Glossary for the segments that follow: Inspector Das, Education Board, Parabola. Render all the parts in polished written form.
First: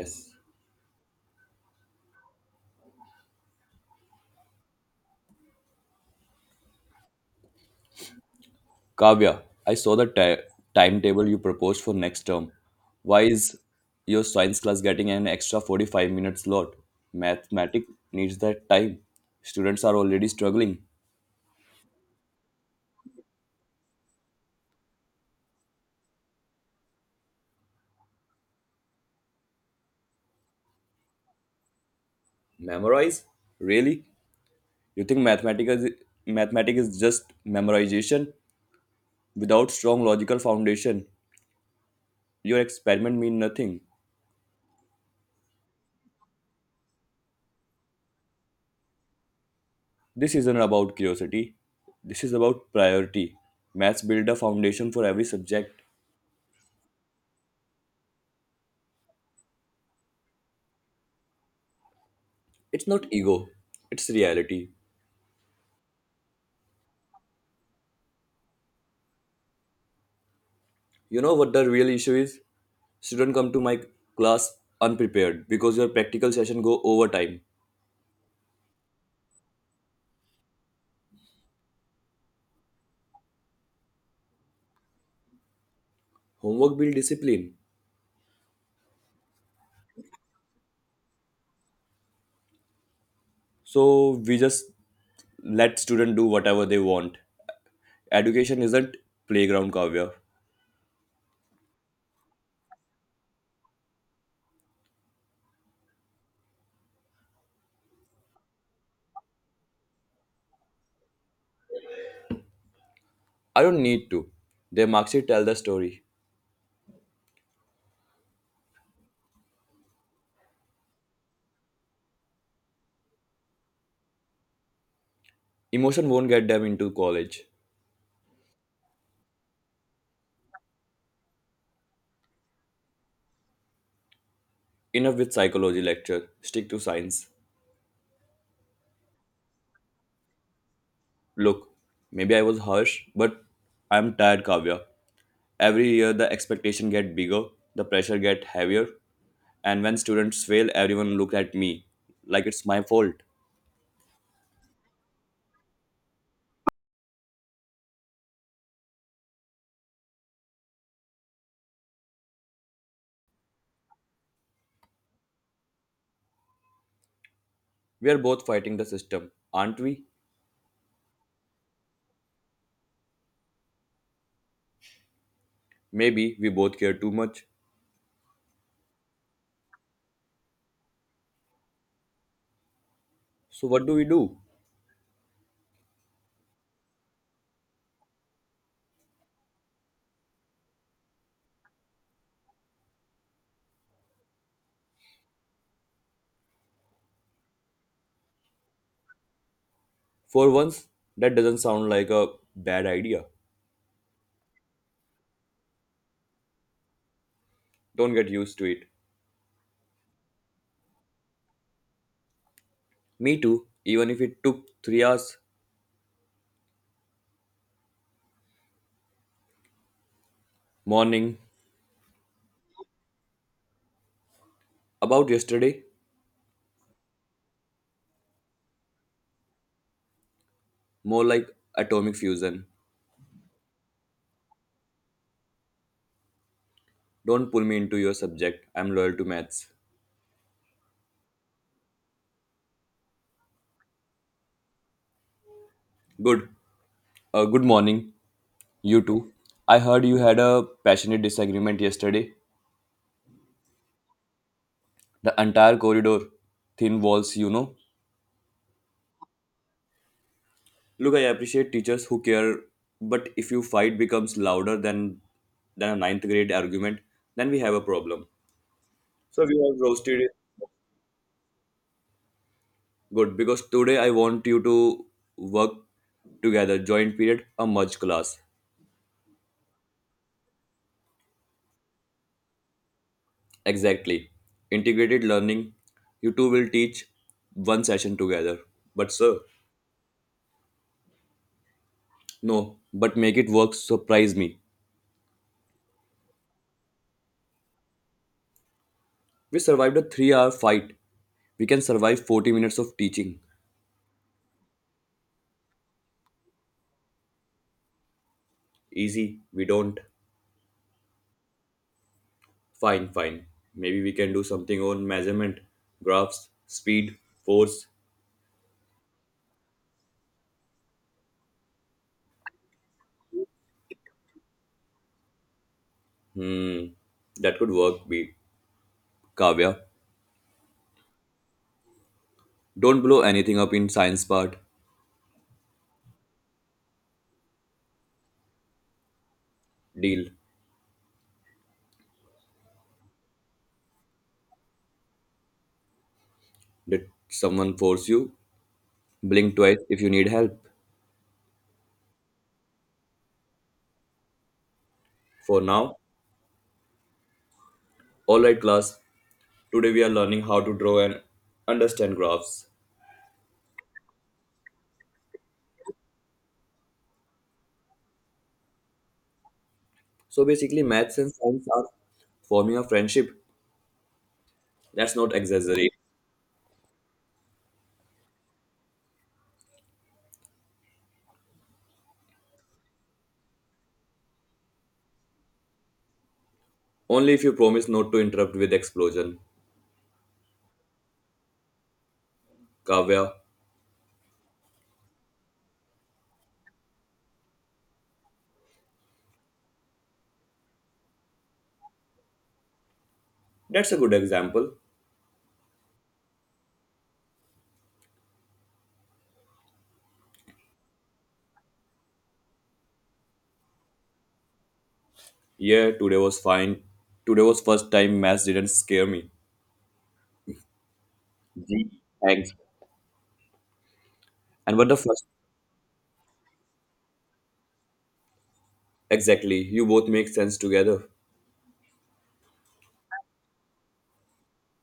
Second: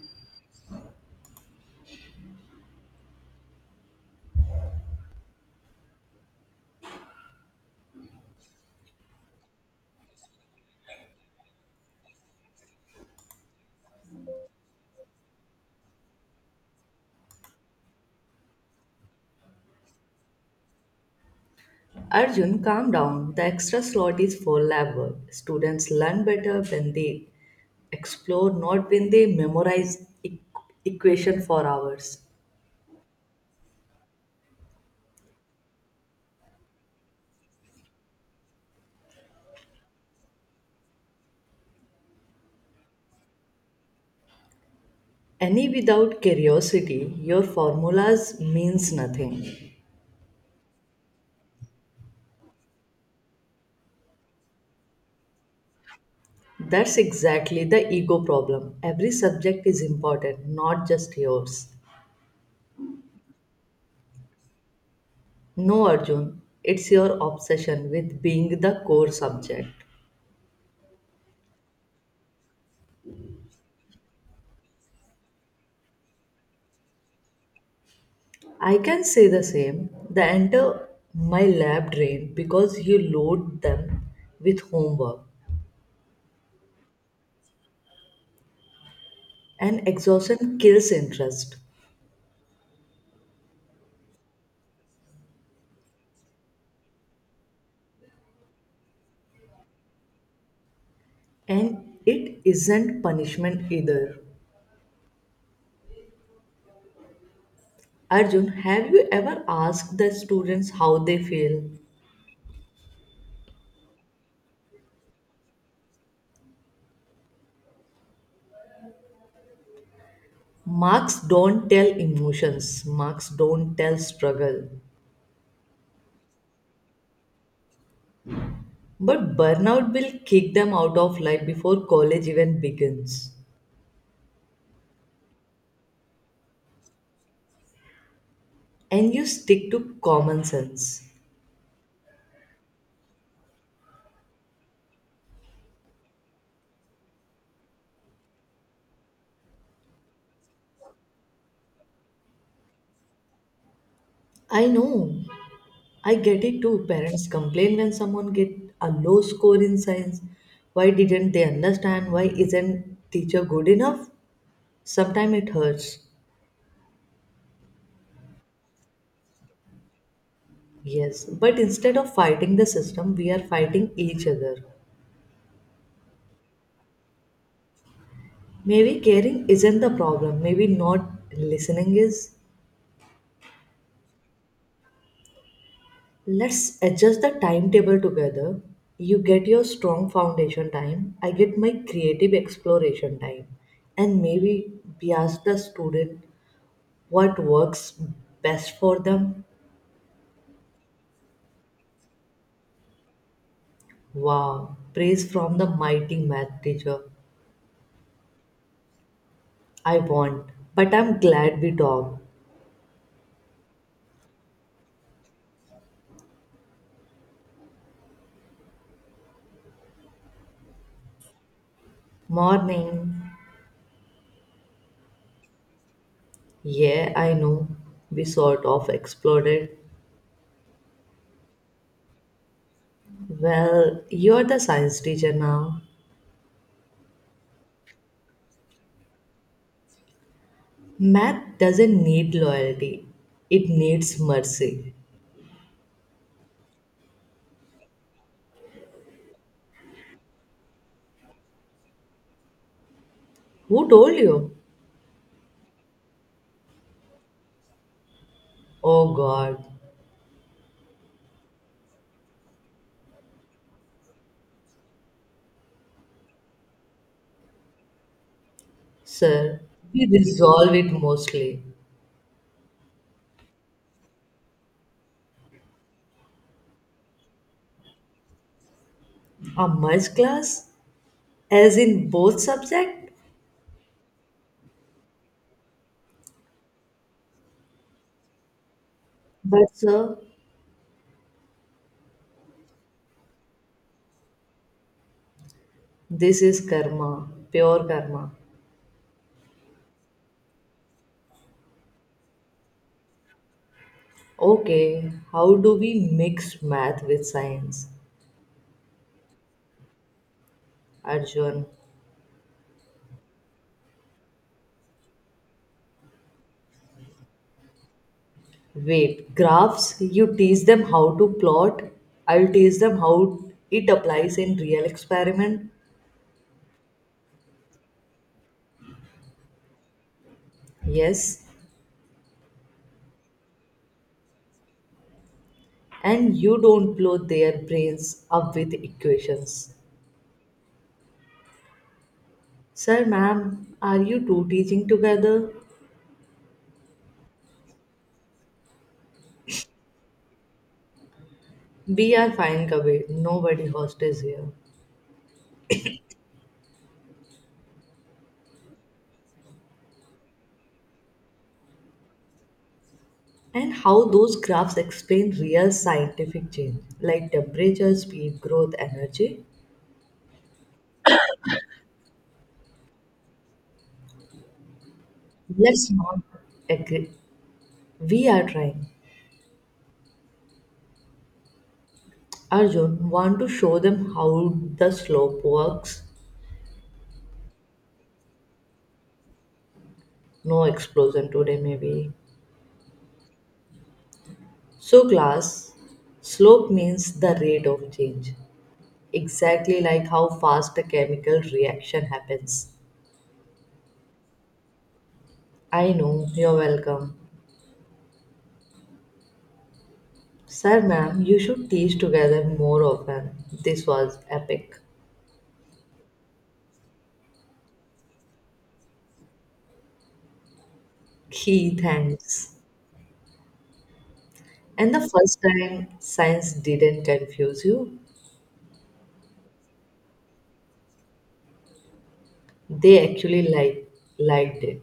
Yes. Kavya, I saw the timetable you proposed for next term. Why is your science class getting an extra 45 minutes slot? Mathematics needs that time. Students are already struggling. Arjun, calm down. The extra slot is for lab work. Students learn better when they explore, not when they memorize equation for hours. Memorize? Really? You think mathematics is just memorization without strong logical foundation? Your experiment mean nothing. Any without curiosity, your formulas means nothing. This isn't about curiosity. This is about priority. Maths build a foundation for every subject. That's exactly the ego problem. Every subject is important, not just yours. It's not ego, it's reality. No, Arjun, it's your obsession with being the core subject. You know what the real issue is? Students come to my class unprepared because your practical session go over time. I can say the same. They enter my lab drain because you load them with homework, Homework build discipline. and exhaustion kills interest. So we just let student do whatever they want. Education isn't playground Kavya. And it isn't punishment either. Arjun, have you ever asked the students how they feel? I don't need to. Their marks sheet tell the story. Marks don't tell emotions, marks don't tell struggle. Emotion won't get them into college. But burnout will kick them out of life before college even begins. Enough with psychology lecture. Stick to science. And you stick to common sense. Look, maybe I was harsh, but I'm tired, Kavya. Every year the expectation get bigger, the pressure get heavier, and when students fail, everyone look at me like it's my fault. I know I get it too. Parents complain when someone get a low score in science. Why didn't they understand? Why isn't teacher good enough? Sometimes it hurts. We are both fighting the system, aren't we? Yes, but instead of fighting the system, we are fighting each other. Maybe we both care too much. Maybe caring isn't the problem. Maybe not listening is. So what do we do? Let's adjust the timetable together. You get your strong foundation time. I get my creative exploration time. And maybe we ask the student what works best for them. For once, that doesn't sound like a bad idea. Wow, praise from the mighty math teacher. Don't get used to it. I won't, but I'm glad we talked. Me too, even if it took 3 hours. Morning. Morning. About yesterday, Yeah, I know. We sort of exploded. more like atomic fusion. Well, you're the science teacher now. Don't pull me into your subject. I'm loyal to maths. Math doesn't need loyalty, it needs mercy. Good. Good morning. You too. I heard you had a passionate disagreement yesterday. Who told you? The entire corridor, thin walls, you know. Oh God, Look, I appreciate teachers who care, but if you fight becomes louder than a ninth grade argument, then we have a problem. So we sir, have we roasted it. resolve it mostly. Good, because today I want you to work together, joint period, a merge class. A merge class, as in both subject. Exactly. Integrated learning. You two will teach one session together. But sir, But sir, no, but make it work, surprise me. this is karma, pure karma. We survived a 3 hour fight. We can survive 40 minutes of teaching. Okay, how do we mix math with science? Easy. We don't. Arjun, Fine. Maybe we can do something on measurement, graphs, speed, force. wait, graphs, you teach them how to plot, I'll teach them how it applies in real experiment. Hmm. That could work, be Kavya. Yes, Don't blow anything up in science part. and you don't blow their brains up with equations. Deal. Sir, ma'am, are you two teaching together? Did someone force you? Blink twice if you need help. We are fine, Kabir. Nobody hostage here. For now, alright class. Today we are learning how to draw and understand graphs. And how those graphs explain real scientific change like temperature, speed, growth, energy. So basically maths and science are forming a friendship. Let's not Let's exaggerate. not agree. We are trying. Arjun, want to show them how the slope works? Only if you promise not to interrupt with explosion. No explosion today, maybe. Kavya, So, class, slope means the rate of change, exactly like how fast a chemical reaction happens. that's a good example. I know, you're welcome. Sir, ma'am, you should teach together more often. This was epic. Yeah, today was fine. Today was first time maths didn't scare me. He Gee, thanks. thanks. And what And the the first? first time science didn't confuse you, Exactly. You both make sense together. they actually liked it.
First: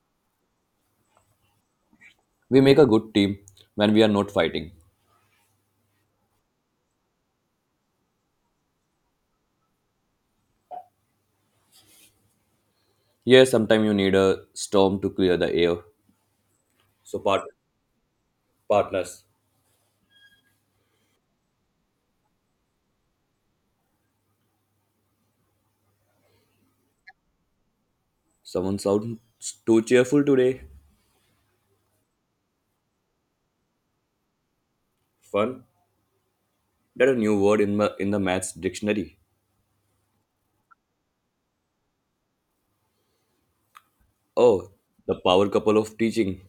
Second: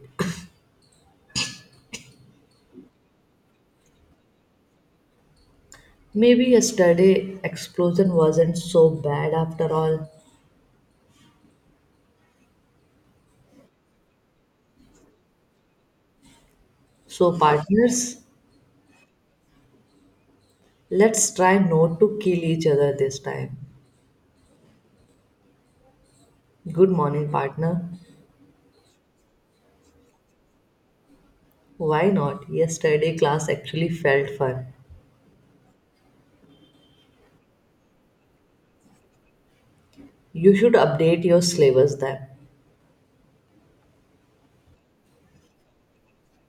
We make a good team when we are not fighting. Maybe yesterday explosion wasn't so bad after all. Yeah, sometimes you need a storm to clear the air. So So partners, partners. let's try not to kill each other this time. Good morning, partner. Someone sounds too cheerful today. Why not? Yesterday class actually felt fun. Fun. That's a new word in the maths dictionary. You should update your syllabus then. Oh, the power couple of teaching.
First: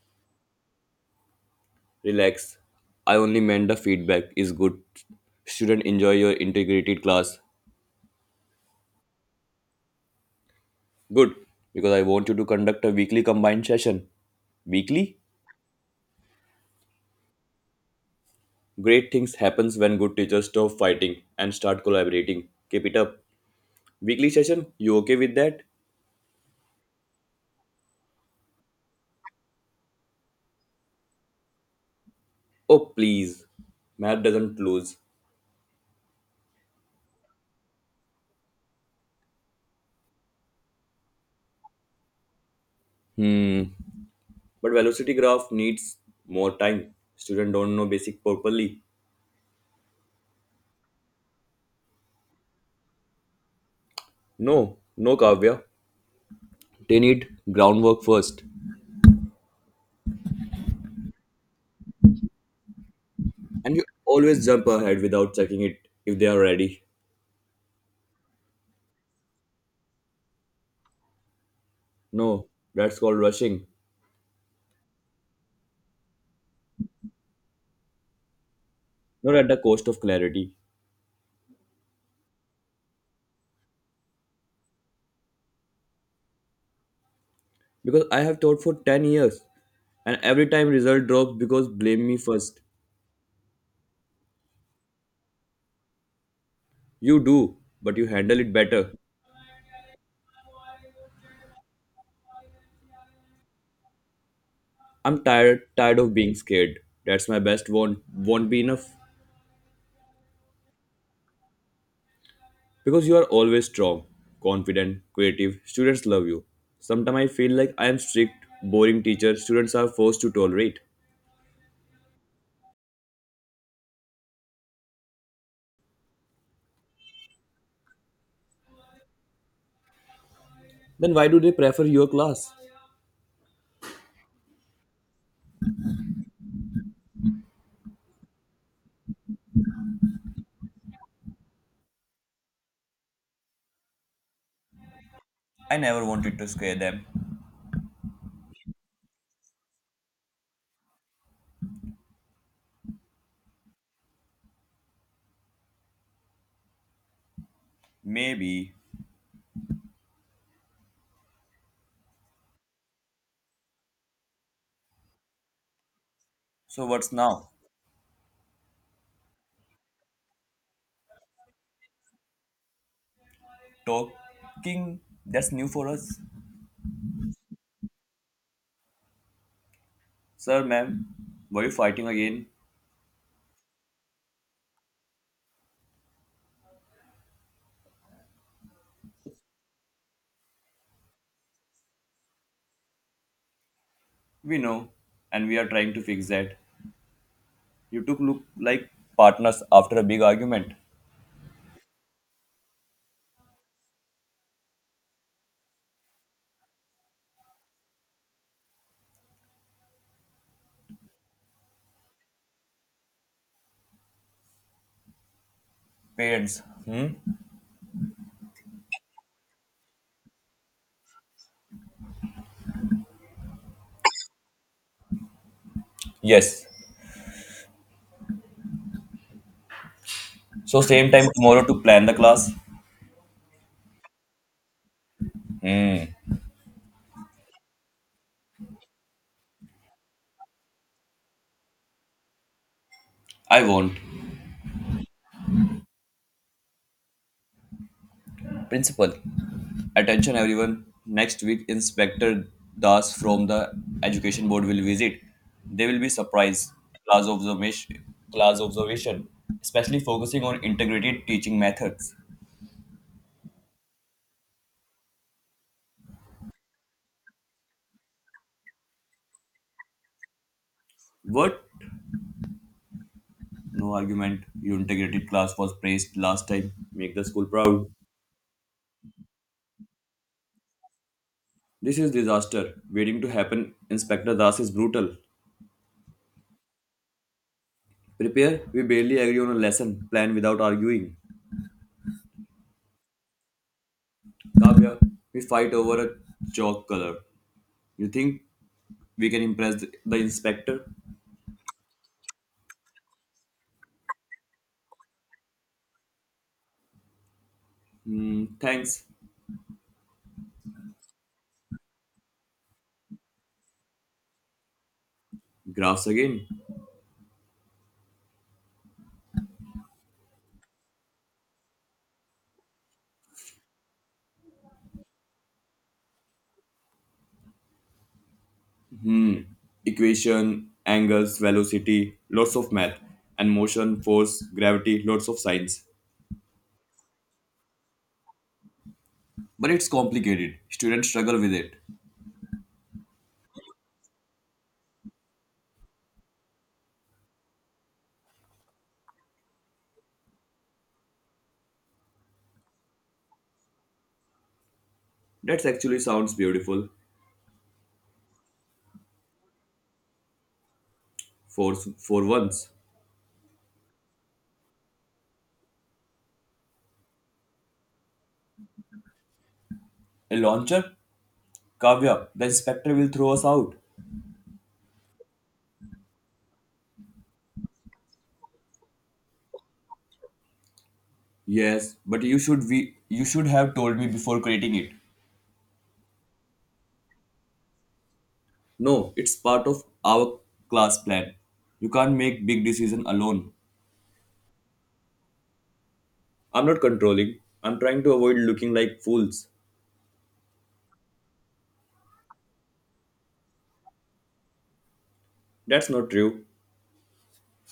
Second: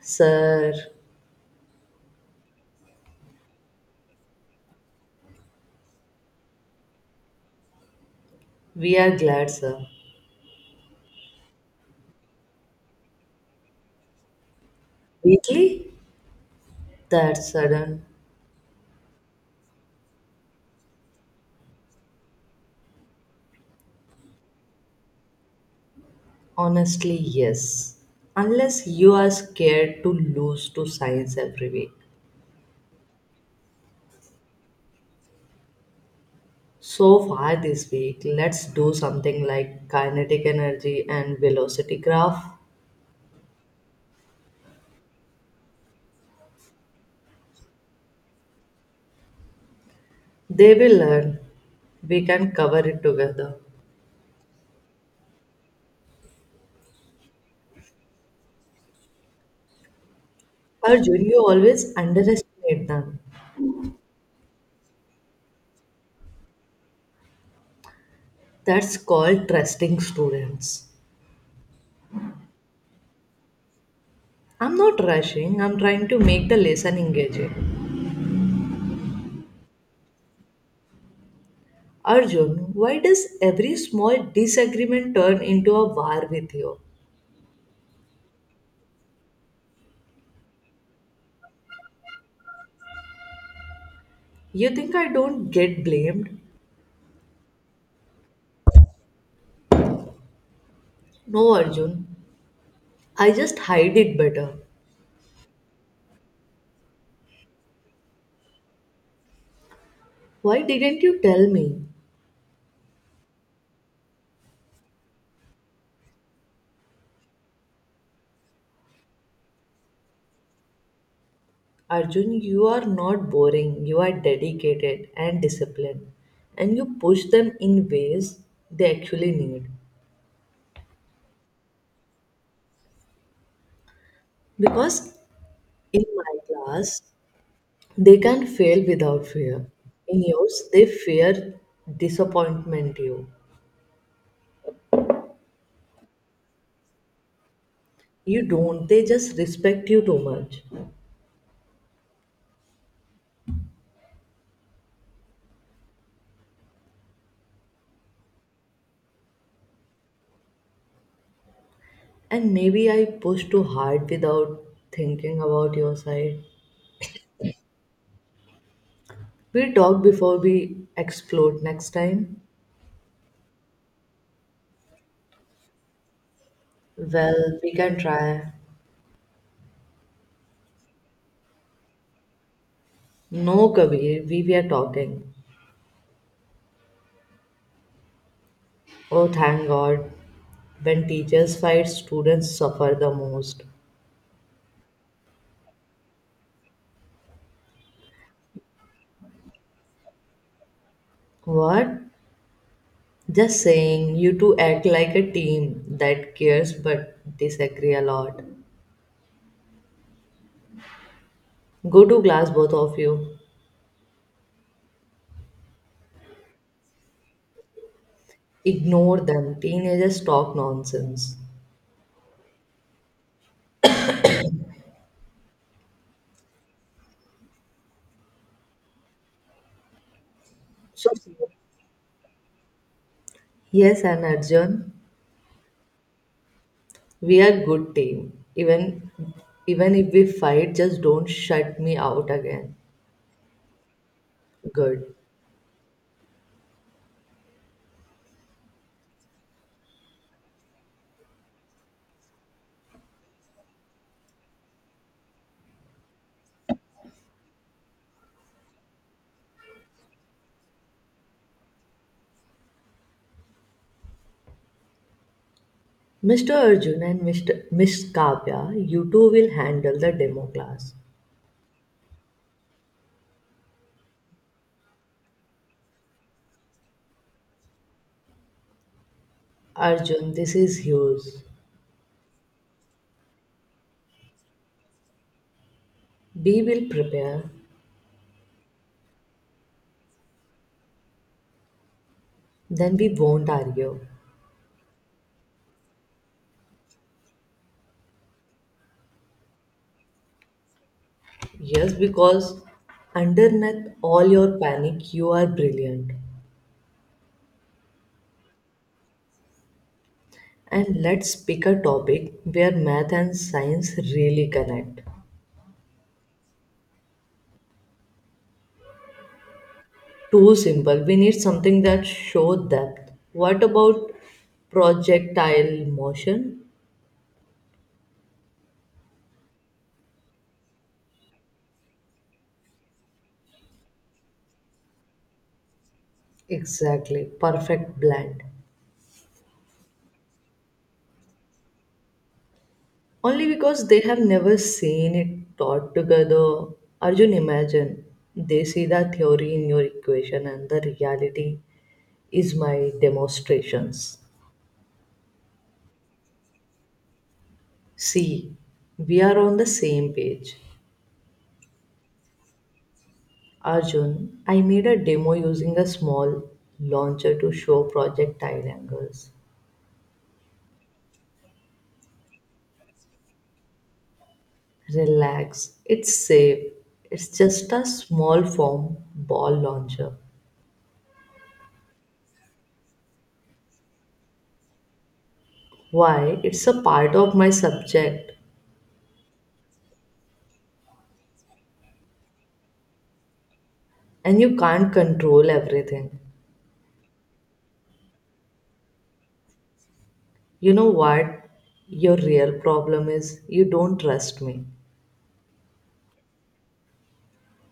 Sir, Relax. I only meant the feedback is good. Student enjoy your integrated class. we are glad, sir. Good, because I want you to conduct a weekly combined session. Weekly? Weekly? That's sudden. Great things happens when good teachers stop fighting and start collaborating. Keep it up. Weekly session, you okay with that? Honestly, yes. Unless you are scared to lose to science every week. Oh please. Math doesn't lose. So far this week, let's do something like kinetic energy and velocity graph. Hmm. But velocity graph needs more time. Student don't know basic properly. They will learn. We can cover it together. No, Kavya. They need groundwork first. Arjun, you always underestimate them. And you always jump ahead without checking it if they are ready. That's called trusting students. No, that's called rushing. I'm not rushing, I'm trying to make the lesson engaging. Not at the cost of clarity. Arjun, why does every small disagreement turn into a war with you? Because I have taught for 10 years. And every time result drops because blame me first. You think I don't get blamed? You do, but you handle it better. No, Arjun. I just hide it better. I'm tired of being scared. That's my best won't be enough. Why didn't you tell me? Because you are always strong, confident, creative. Students love you. Sometimes I feel like I am strict, boring teacher students are forced to tolerate. Arjun, you are not boring. You are dedicated and disciplined. And you push them in ways they actually need. Then why do they prefer your class? Because in my class, they can fail without fear. In yours, they fear disappointment you. I never wanted to scare them. You don't, they just respect you too much. Maybe. And maybe I push too hard without thinking about your side. So what's now? We talk before we explode next time. Talking? That's new for us. Well, we can try. Sir, ma'am, were you fighting again? No, Kabir, we were talking. Oh, thank God. When teachers fight, students suffer the most. We know, and we are trying to fix that. You two look like partners after a big argument. What? Just saying, you two act like a team that cares but disagree a lot. Go to class, both of you. Parents. Hmm? Ignore them. Teenagers talk nonsense. Yes. So same So, time tomorrow to plan the class? yes, and Arjun. Hmm. We are good team. Even if we fight, just don't shut me out again. I won't. Good. Principal, attention everyone. Next week, Inspector Das from the Education Board will visit. They will be surprised. Class observation, class observation, especially focusing on integrated teaching methods. Mr. Arjun and Mr. Miss Kavya, you two will handle the demo class. What? No argument. Your integrated class was praised last time. Make the school proud. Arjun, this is yours. This is disaster waiting to happen. Inspector Das is brutal. We will prepare, Prepare. We barely agree on a lesson plan without arguing. then we won't argue. Kavya, we fight over a chalk color. You think we can impress the inspector. Yes, because underneath all your panic, you are brilliant. Hmm, thanks. And let's pick a topic where math and science really connect. Graphs again. Too simple. We need something that show depth. What about projectile motion? Equation, angles, velocity, lots of math, and motion, force, gravity, lots of science. Exactly. Perfect blend. But it's complicated. Students struggle with it. Only because they have never seen it taught together. Arjun, imagine. They see the theory in your equation and the reality is my demonstrations. That actually sounds beautiful See, we are on the same page. for once. Arjun, I made a demo using a small launcher to show projectile angles. A launcher? Kavya, the inspector will throw us out. Relax, it's safe. It's just a small foam ball launcher. Yes, but you should have told me before creating it. Why? It's a part of my subject, No, it's part of our class plan. You can't make big decision alone. and you can't control everything. I'm not controlling. I'm trying to avoid looking like fools. You know what? Your real problem is you don't trust me. That's not true.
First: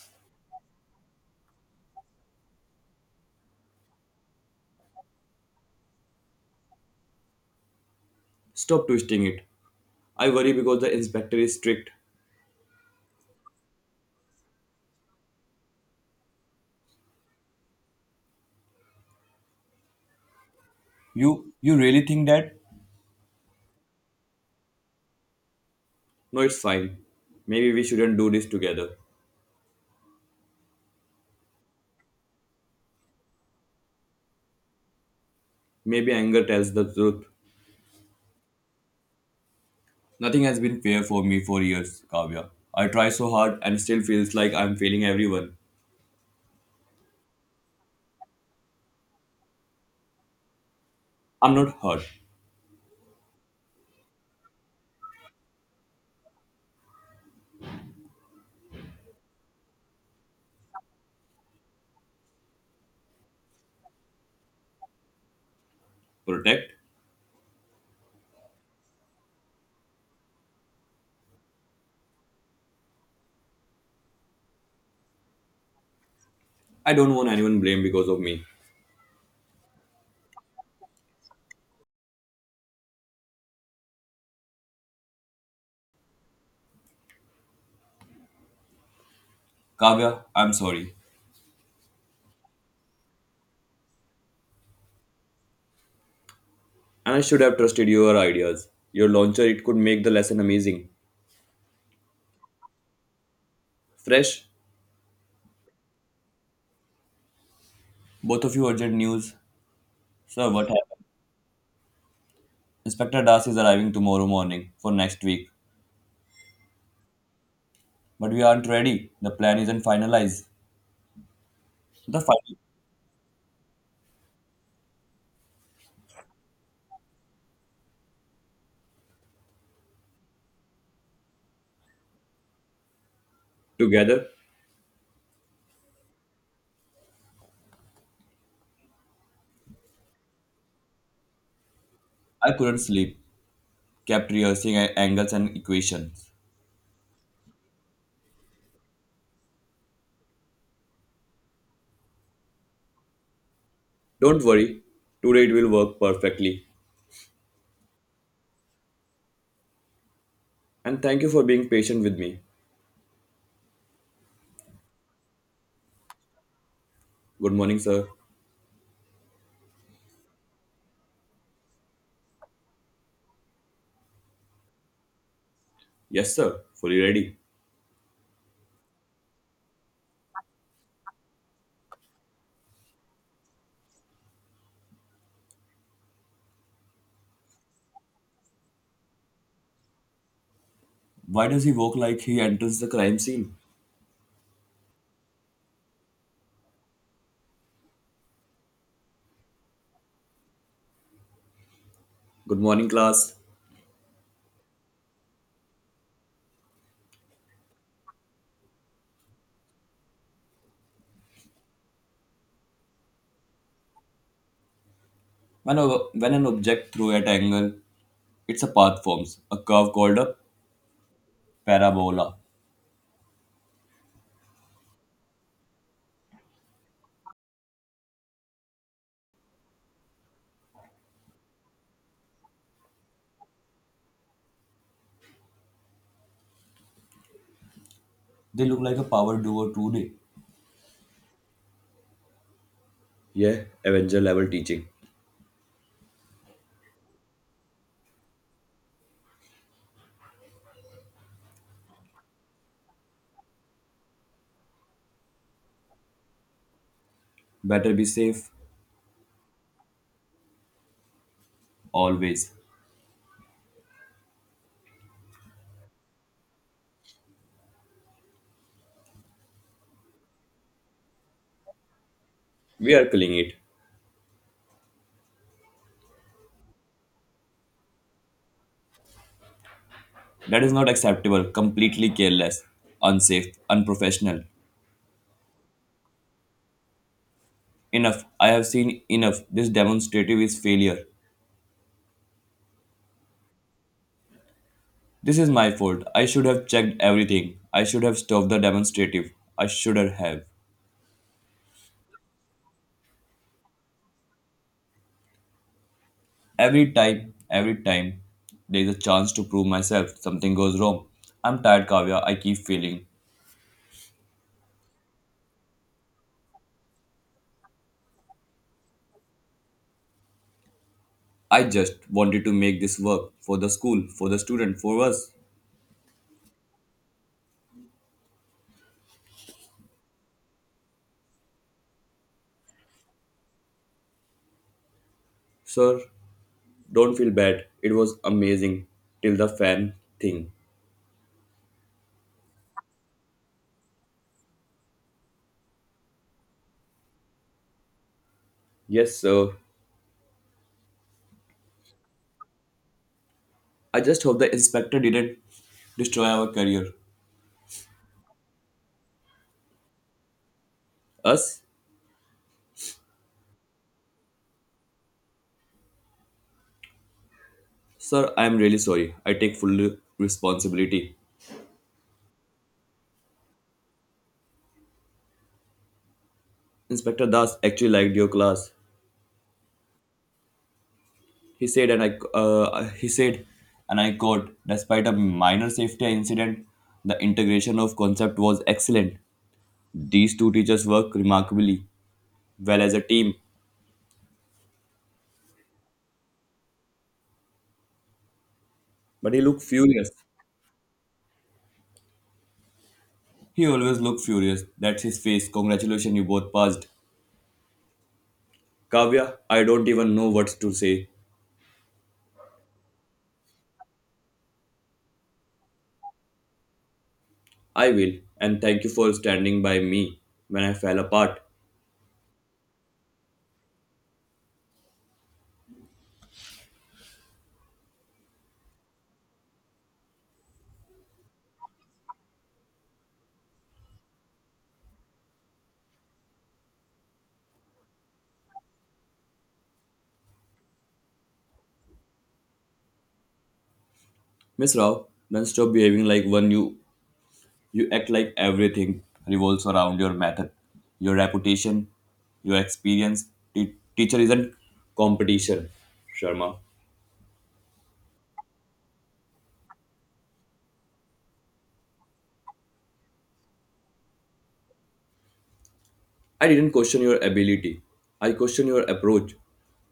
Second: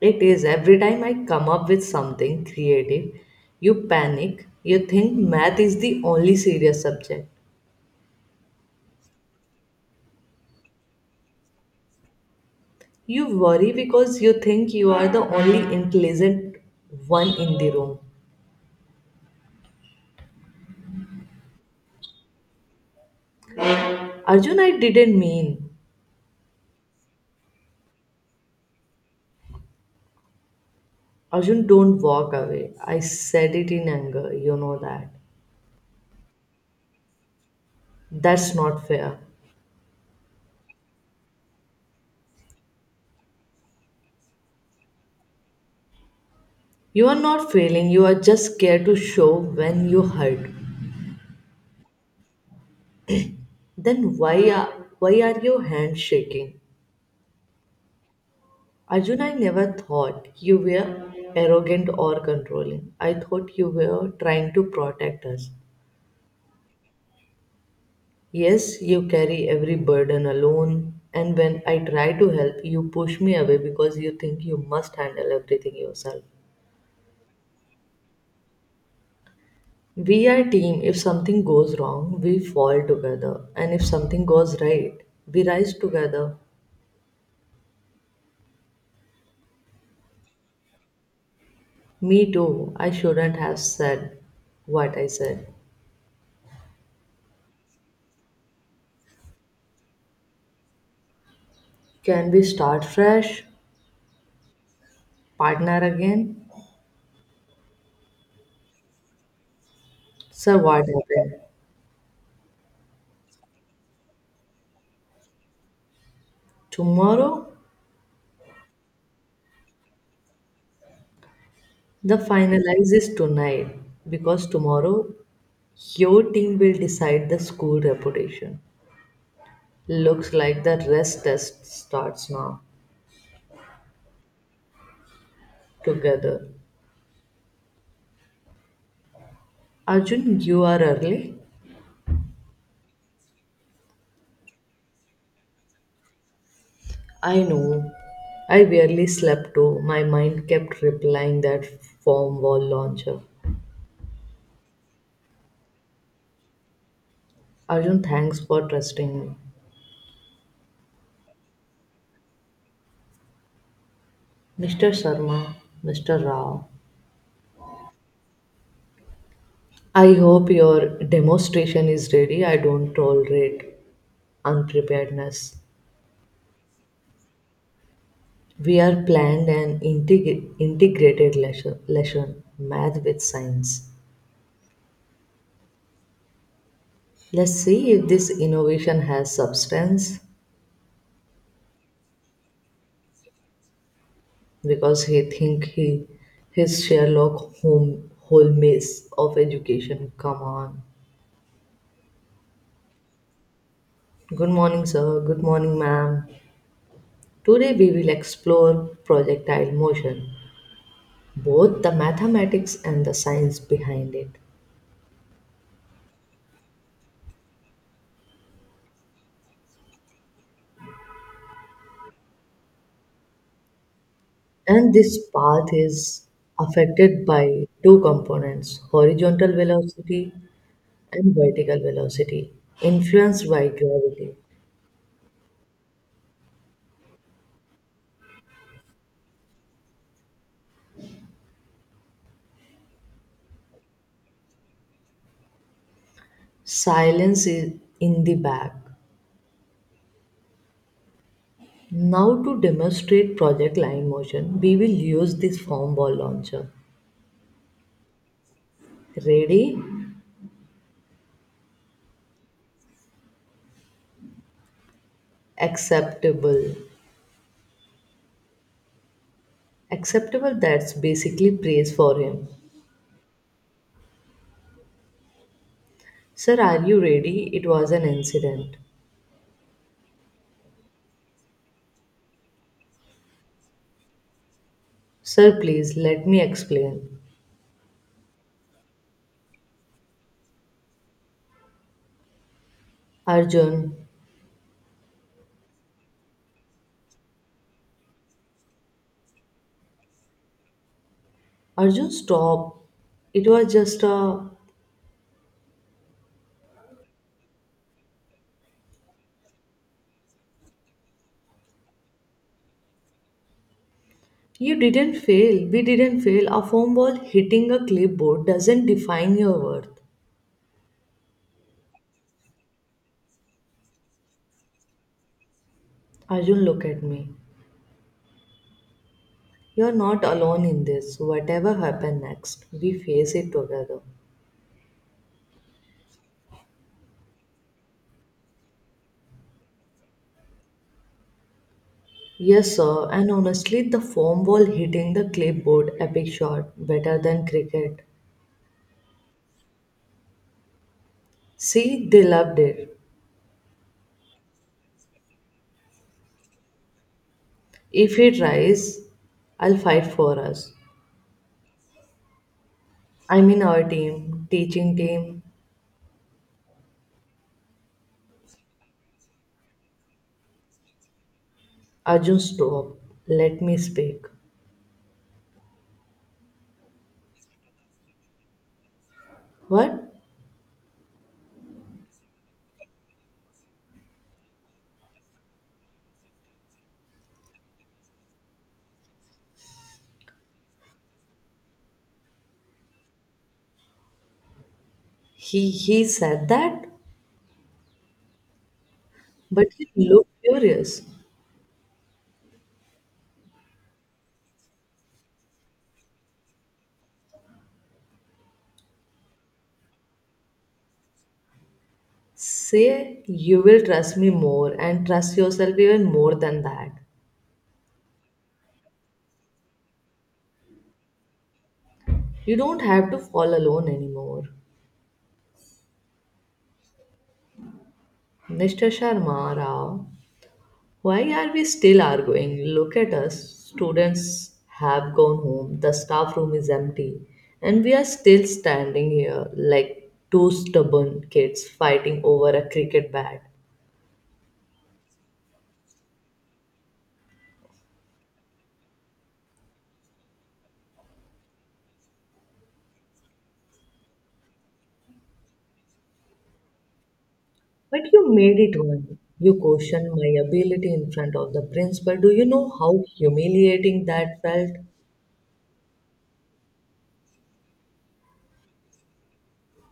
It is every time I come up with something creative, you panic. You think math is the only serious subject. Stop twisting it. I worry because the inspector is strict. You worry because you think you are the only intelligent one in the room. You really think that? Arjun, I didn't mean No, it's fine. Maybe we shouldn't do this together. Arjun, don't walk away. I said it in anger, you know that. Maybe anger tells the truth. That's not fair. Nothing has been fair for me for years, Kavya. I try so hard and still feels like I'm failing everyone. You are not failing, you are just scared to show when you hurt. I'm not hurt. Then why are your hands shaking? Arjun, I never thought you were arrogant or controlling. I thought you were trying to protect us. Protect? Yes, you carry every burden alone, and when I try to help, you push me away because you think you must handle everything yourself. I don't want anyone blamed because of me. We are team. If something goes wrong, we fall together. And if something goes right, we rise together. Kavya, I'm sorry. Me too. I shouldn't have said what I said. And I should have trusted your ideas. Your launcher, it could make the lesson amazing. Can we start fresh? Fresh, Partner again? both of you urgent news. Sir, Sir, what what happened? happened? Inspector Das is arriving tomorrow morning for next week. Tomorrow? But we aren't ready. The plan isn't finalized. The The final. finalize is tonight because tomorrow your team will decide the school reputation. Looks like the rest test starts now. Together, Together. Arjun, you are early. I couldn't sleep. Kept rehearsing angles and equations. I know. I barely slept too. My mind kept replying that foam wall launcher. Don't worry. Today it will work perfectly. Arjun, thanks for trusting me. And thank you for being patient with me. Mr. Sharma, Mr. Rao, Good morning, sir. I hope your demonstration is ready. I don't tolerate unpreparedness. Yes, sir. Fully ready. We are planned an integrated lesson, math with science. Let's see if this innovation has substance. Why does he walk like he enters the crime scene? Because he think he his Sherlock Holmes of education. Come on. Good morning, class. Good morning, sir. Good morning, ma'am. Today we will explore projectile motion, both the mathematics and the science behind it. When an object through at angle, it's a path forms, a curve called a Parabola. And this path is affected by two components horizontal velocity and vertical velocity, influenced by gravity. They look like a power duo today. Yeah, Avenger level teaching. Silence is in the back. Now to demonstrate project line motion, we will use this form ball launcher. Better be safe, Ready? always. Acceptable. Acceptable that's basically praise for him. We are killing it. Sir, are you ready? It was an incident. That is not acceptable. Completely careless, unsafe, unprofessional. Sir, please let me explain. Enough. I have seen enough. This demonstrative is failure. Arjun, This is my fault. I should have checked everything. I should have stopped the demonstrative. I should have. Arjun, stop. It was just a. Every time, there is a chance to prove myself. Something goes wrong. I'm tired, Kavya. I keep failing. You didn't fail. We didn't fail. A foam ball hitting a clipboard doesn't define your worth. I just wanted to make this work for the school, for the student, for us. Arjun, look at me. You're not alone in this. Whatever happens next, we face it together. Sir, don't feel bad. It was amazing till the fan thing. Yes, sir, and honestly, the foam ball hitting the clipboard, epic shot, better than cricket. Yes, sir. See, they loved it. I just hope the inspector didn't destroy our career. If it tries, I'll fight for us. Us? I mean, our team, teaching team. Sir, I am really sorry. I take full responsibility. Arjun, stop. Let me speak. Inspector Das actually liked your class. What? He said and I he said and I quote, despite a minor safety incident, the integration of concept was excellent. These two teachers work remarkably. Well as a team. He said that, But he looked but he furious. looked furious. He always looked furious. That's his face. Congratulations, you both passed. Kavya, I don't even know what to say. Say you will trust me more and trust yourself even more than that. I will, and thank you for standing by me when I fell apart. You don't have to fall alone anymore. Mr. Sharma Rao, why are we still arguing? Look at us. Students have gone home, the staff room is empty, and we are still standing here like two stubborn kids fighting over a cricket bat. Miss Rao, then stop behaving like one. You act like everything revolves around your method, your reputation, your experience. Teacher isn't competition, Sharma. But you made it one. You questioned my ability in front of the principal. Do you know how humiliating that felt? I didn't question your ability. I questioned your approach.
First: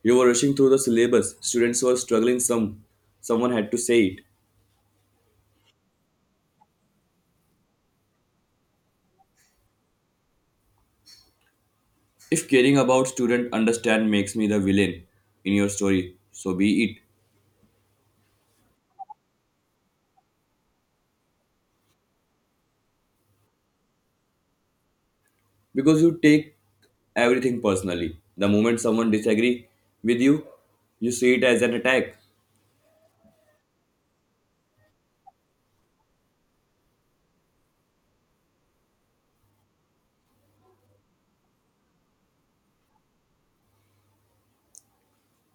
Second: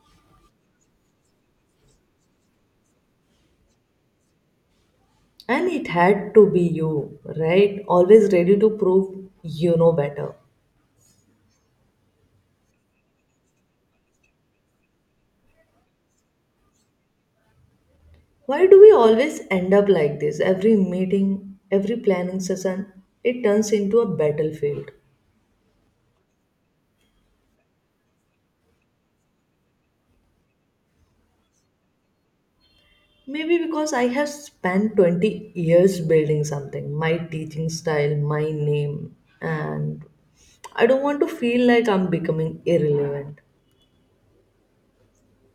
You were rushing through the syllabus. Students were struggling someone had to say it. And it had to be you, right? Always ready to prove you know better. If caring about student understand makes me the villain in your story, so be it. Why do we always end up like this? Every meeting, every planning session, it turns into a battlefield. Because you take everything personally. The moment someone disagree with you, you see it as an attack. Maybe because I have spent 20 years building something, my teaching style, my name, and I don't want to feel like I'm becoming irrelevant.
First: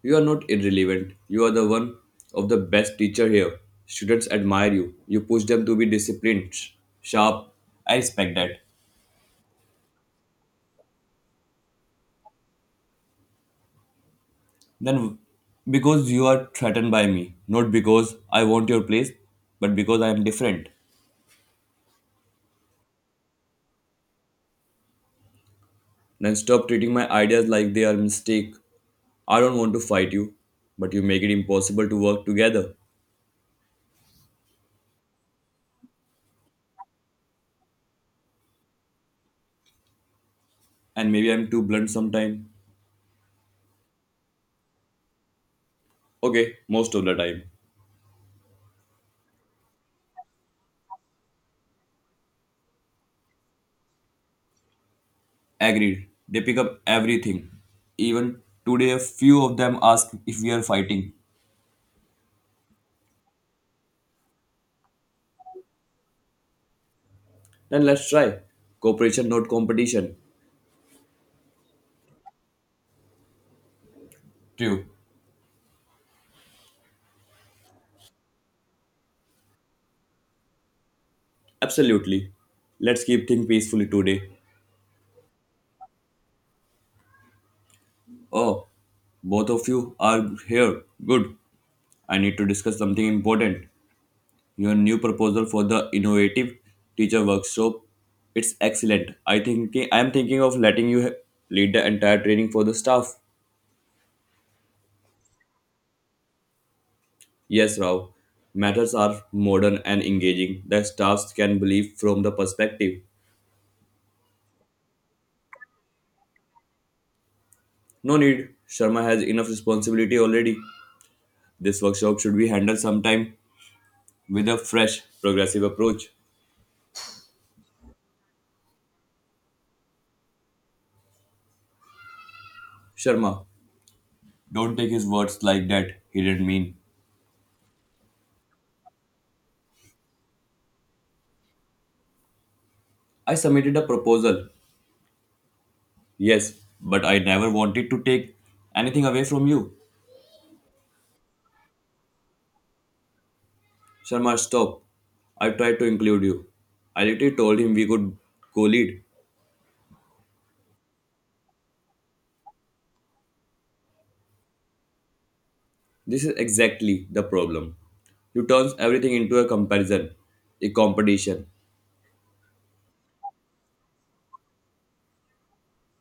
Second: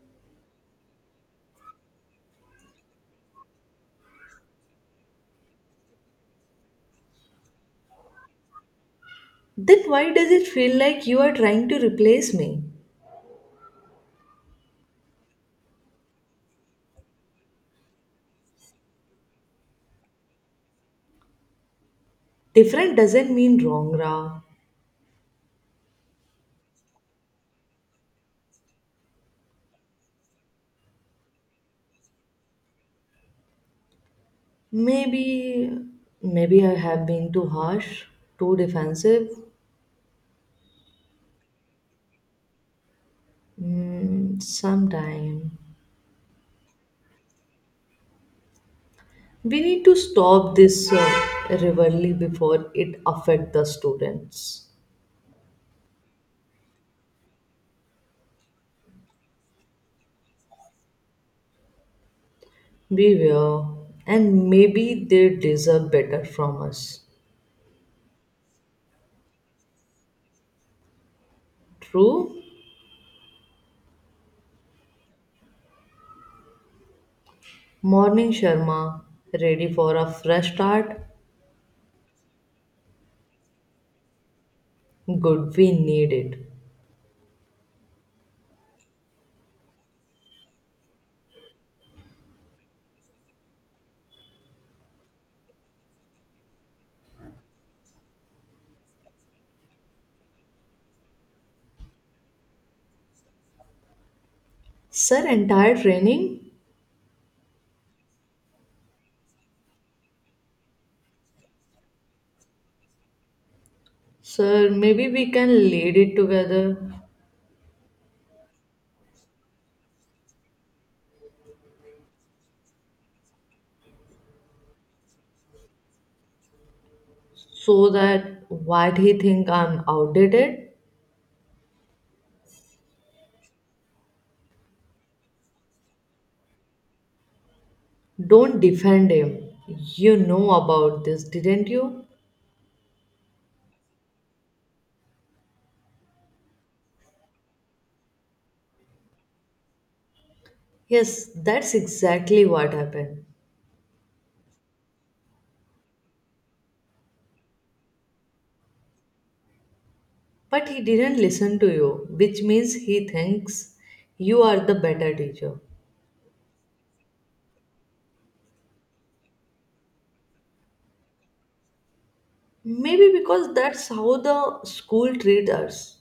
You are not irrelevant. You are the one of the best teacher here. Students admire you. You push them to be disciplined, sharp. I respect that. Then why does it feel like you are trying to replace me? Then, because you are threatened by me, not because I want your place, but because I am different. Different doesn't mean wrong, Ra. Then stop treating my ideas like they are mistake. I don't want to fight you, but you make it impossible to work together. Maybe, maybe I have been too harsh, too defensive. And maybe I'm too blunt sometime. Mm, sometime. Okay, most of the time. We need to stop this rivalry before it affects the students. Agreed. They pick up everything. Even today, a few of them ask if we are fighting. Beware, and maybe they deserve better from us. Then let's try. Cooperation, not competition. True? True. Morning, Sharma. Ready for a fresh start? Absolutely. Let's keep things peacefully today. Good, we need it. Oh, both of you are here. Good. I need to discuss something important. Your new proposal for the innovative teacher workshop. It's excellent. I am thinking of letting you lead the entire training for the staff. Sir, entire training? Yes, Rao. Matters are modern and engaging. The staffs can believe from the perspective. Sir, maybe we can lead it together No need. Sharma has enough responsibility already. This workshop should be handled sometime with a fresh, progressive approach. so that what he think I'm outdated? Sharma, don't take his words like that. He didn't mean. Don't defend him. You know about this, didn't you? I submitted a proposal. Yes, but I never wanted to take anything away from you. Yes, that's exactly what happened. Sharma, stop. I tried to include you. I literally told him we could co lead. But he didn't listen to you, which means he thinks you are the better teacher. This is exactly the problem. You turns everything into a comparison, a competition. Maybe because that's how the school treats us.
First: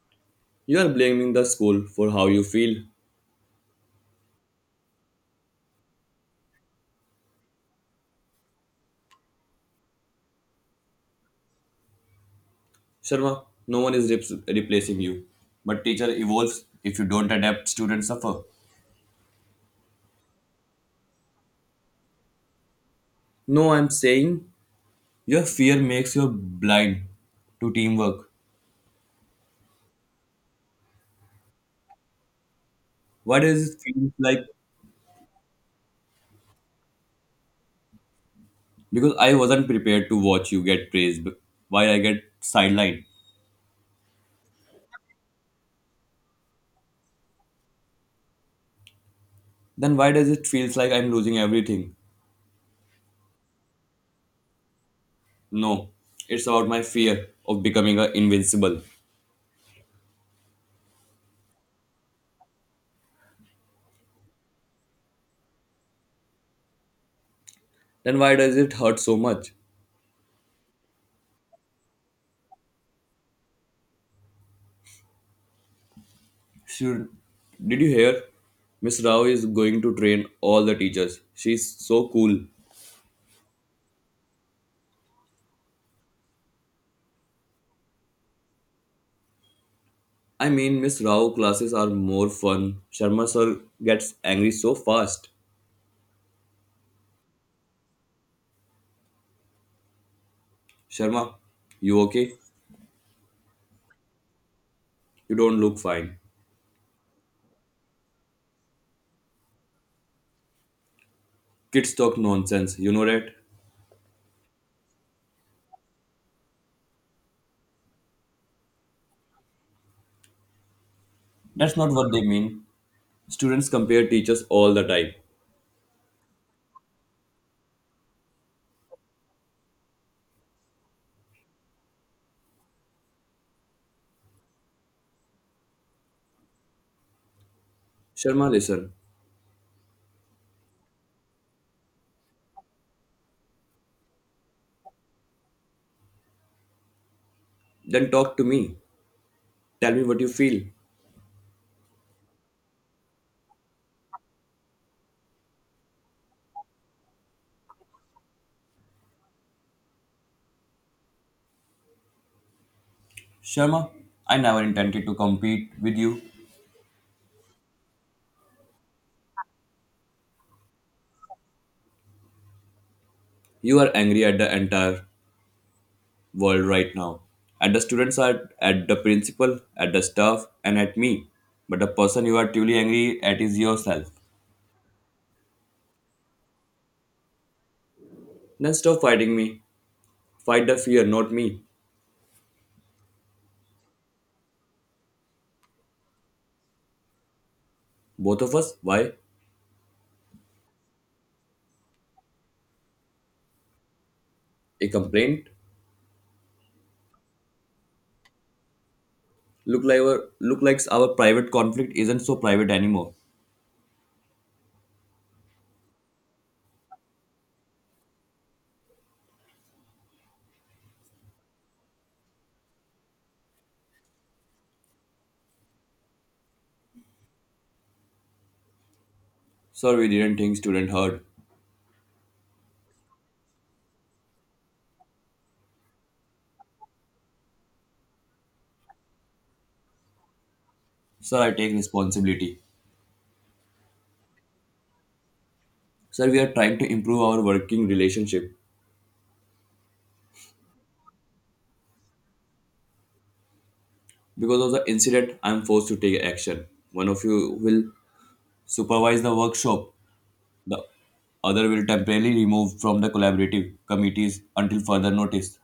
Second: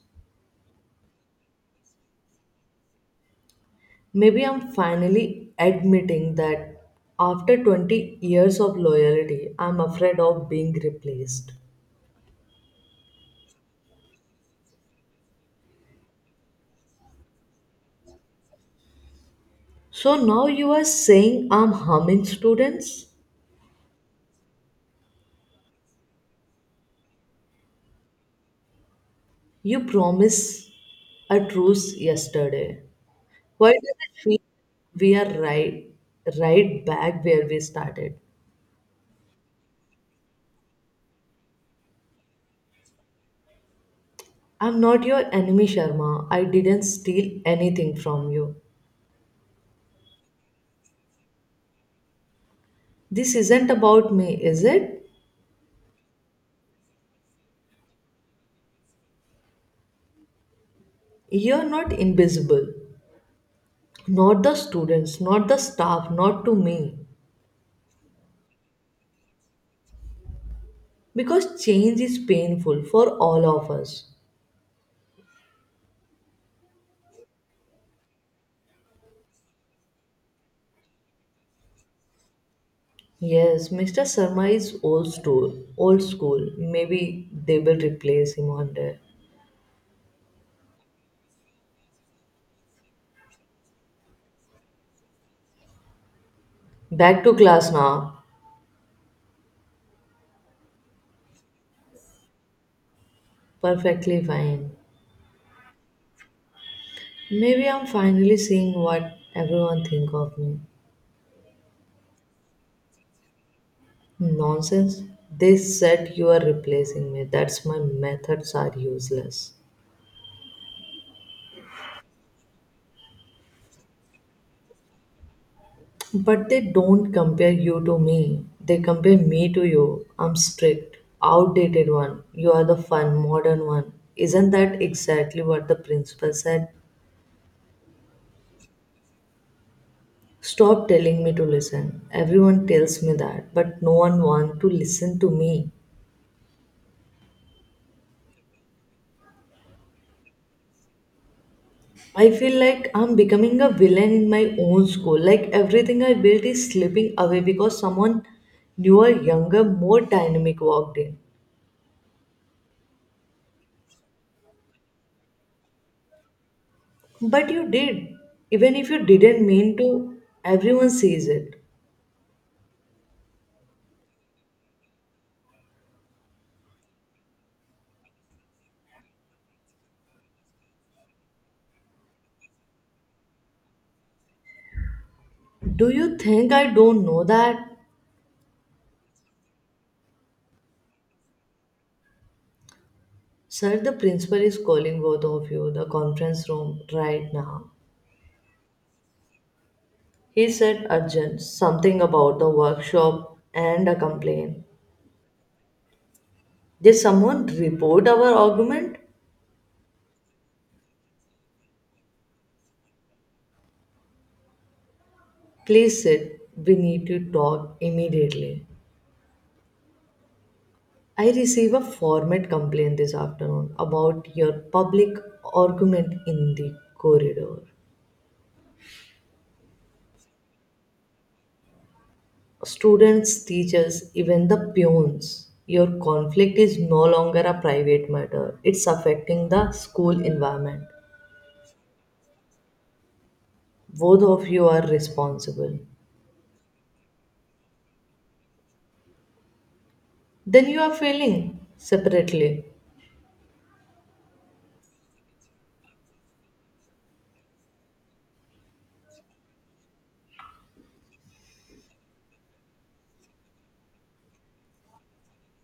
You are blaming the school for how you feel. Maybe I'm finally admitting that after 20 years of loyalty, I'm afraid of being replaced. Sharma, no one is replacing you. But teacher evolves. If you don't adapt, students suffer. So now you are saying I'm harming students? No, I'm saying your fear makes you blind to teamwork. You promised a truce yesterday. Why does Why it does feel it feel like? we are right back where we started? Because I wasn't prepared to watch you get praised, but why I get sidelined? I'm not your enemy, Sharma. I didn't steal anything from you. Then why does it feels like I'm losing everything? This isn't about me, is it? No, it's about my fear of becoming a invincible. You're not invisible. Not the students, not the staff, not to me. Then why does it hurt so much? Because change is painful for all of us. Should, did you hear? Miss Rao is going to train all the teachers. She's so cool. Yes, Mr. Sharma is old school. Old school. Maybe they will replace him one day. I mean, Miss Rao classes are more fun. Sharma sir gets angry so fast. Back to class now. Sharma, you okay? Perfectly fine. You don't look fine. Maybe I'm finally seeing what everyone think of me. Kids talk nonsense, you know that? Nonsense. They said you are replacing me. That's my methods are useless. That's not what they mean. Students compare teachers all the time. But they don't compare you to me. They compare me to you. I'm strict, outdated one. You are the fun, modern one. Isn't that exactly what the principal said? Sharma, listen. Stop telling me to listen. Everyone tells me that, but no one wants to listen to me. Then talk to me. Tell me what you feel. I feel like I'm becoming a villain in my own school. Like everything I built is slipping away because someone newer, younger, more dynamic walked in. Sharma, I never intended to compete with you. But you did. Even if you didn't mean to, everyone sees it. You are angry at the entire world right now. At the students are at the principal, at the staff, and at me. But the person you are truly angry at is yourself. Do you think I don't know that? Then stop fighting me. Fight the fear, not me. Sir, the principal is calling both of you the conference room right now. Both of us? Why? He said urgent something about the workshop and a complaint. A complaint. Did someone report our argument? Look like our private conflict isn't so private anymore. Please sit. We need to talk immediately. I receive a format complaint this afternoon about your public argument in the corridor. Sir, we didn't think student heard. Students, teachers, even the peons. Your conflict is no longer a private matter. It's affecting the school environment. Sir, I take responsibility. Both of you are responsible. Sir, we are trying to improve our working relationship. Then you are failing separately. Because of the incident, I'm forced to take action. One of you will supervise the workshop. The other will temporarily remove from the collaborative committees until further notice.